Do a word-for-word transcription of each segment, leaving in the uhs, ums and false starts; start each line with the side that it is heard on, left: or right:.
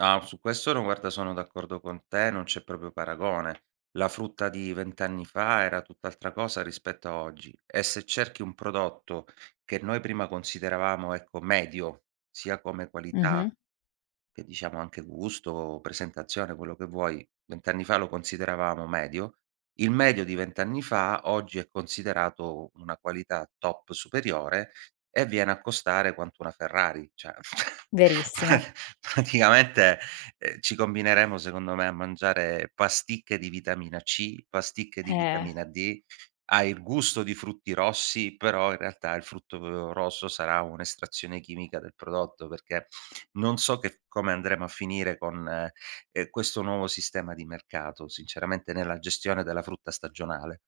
right: No, su questo no, guarda sono d'accordo con te, non c'è proprio paragone. La frutta di vent anni fa era tutt'altra cosa rispetto a oggi. E se cerchi un prodotto che noi prima consideravamo, ecco, medio, sia come qualità
left: Mh-mh.
right: che diciamo anche gusto, presentazione, quello che vuoi, vent anni fa lo consideravamo medio. Il medio di vent anni fa oggi è considerato u una qualità top superiore e viene a costare quanto una Ferrari. Cioè pra
left: Verissimo.
right: praticamente, ehm, ci combineremo secondo me a mangiare pasticche di vitamina C, pasticche di
left: Eh.
right: vitamina D, ha il gusto di frutti rossi, però in realtà il frutto, uhm, rosso sarà un'estrazione chimica del prodotto, perché non so che come andremo a finire con, ehm, questo nuovo sistema di mercato, sinceramente nella gestione della frutta stagionale.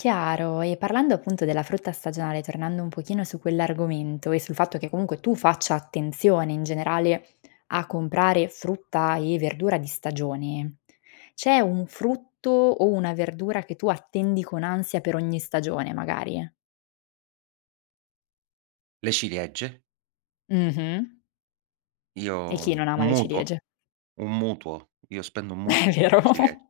left: Chiaro, e parlando appunto della frutta stagionale, tornando un pochino su quell'argomento e sul fatto che comunque tu faccia attenzione in generale a comprare frutta e verdura di stagione, c'è un frutto o una verdura che tu attendi con ansia per ogni stagione magari?
right: Le ciliegie.
left: Mh-mh. E
right: Io
left: chi non ama
right: un
left: le
right: mutuo,
left: ciliegie?
right: un mutuo. Io spendo un
left: È
right: mutuo per
left: vero.
right: le ciliegie.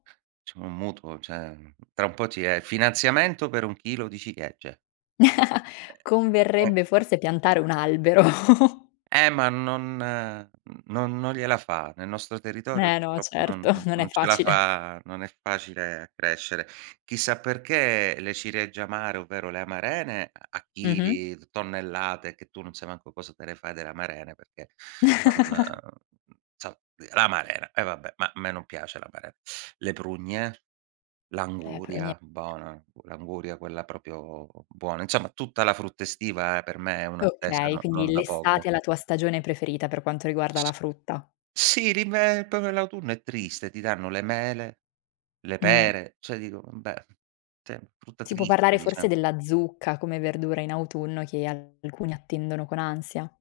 right: [unintelligible] un mutuo, ceh, ehm, tra un po' ti è finanziamento per un chilo di ciliegie. Eh
left: Converrebbe
right: [unintelligible]
left: forse piantare un albero.
right: E ma non n non non gliela fa. Nel nostro territorio
left: Eh no,
right: purtroppo non
left: certo,
right: non
left: non è
right: non ce la
left: facile.
right: fa non è facile a crescere. Chissà perché le ciliegie amare, ovvero le amarene, a
left: Mh-mh.
right: chili, tonnellate, che tu non sai manco cosa te le fai delle amarene, perché non inso l'amarena, e vabbè, ma a me non piace l'amaren Le prugne,
left: Eh, però nie
right: l'anguria, bona, l'anguria quella propio buona Insomma tutta la frutta estiva per me è un'attesa
left: Okay,
right: no
left: quindi
right: non da poco.
left: l'estate è la tua stagione preferita per quanto riguarda la
right: S
left: frutta.
right: s sì, l'inve popio l'autunno è triste, ti danno le mele, le
left: Mh.
right: pere, cioè dico umbè, sì, frutta
left: Sì può
right: triste,
left: parlare
right: diciam
left: forse della zucca come verdura in autunno che alcuni attendono con ansia.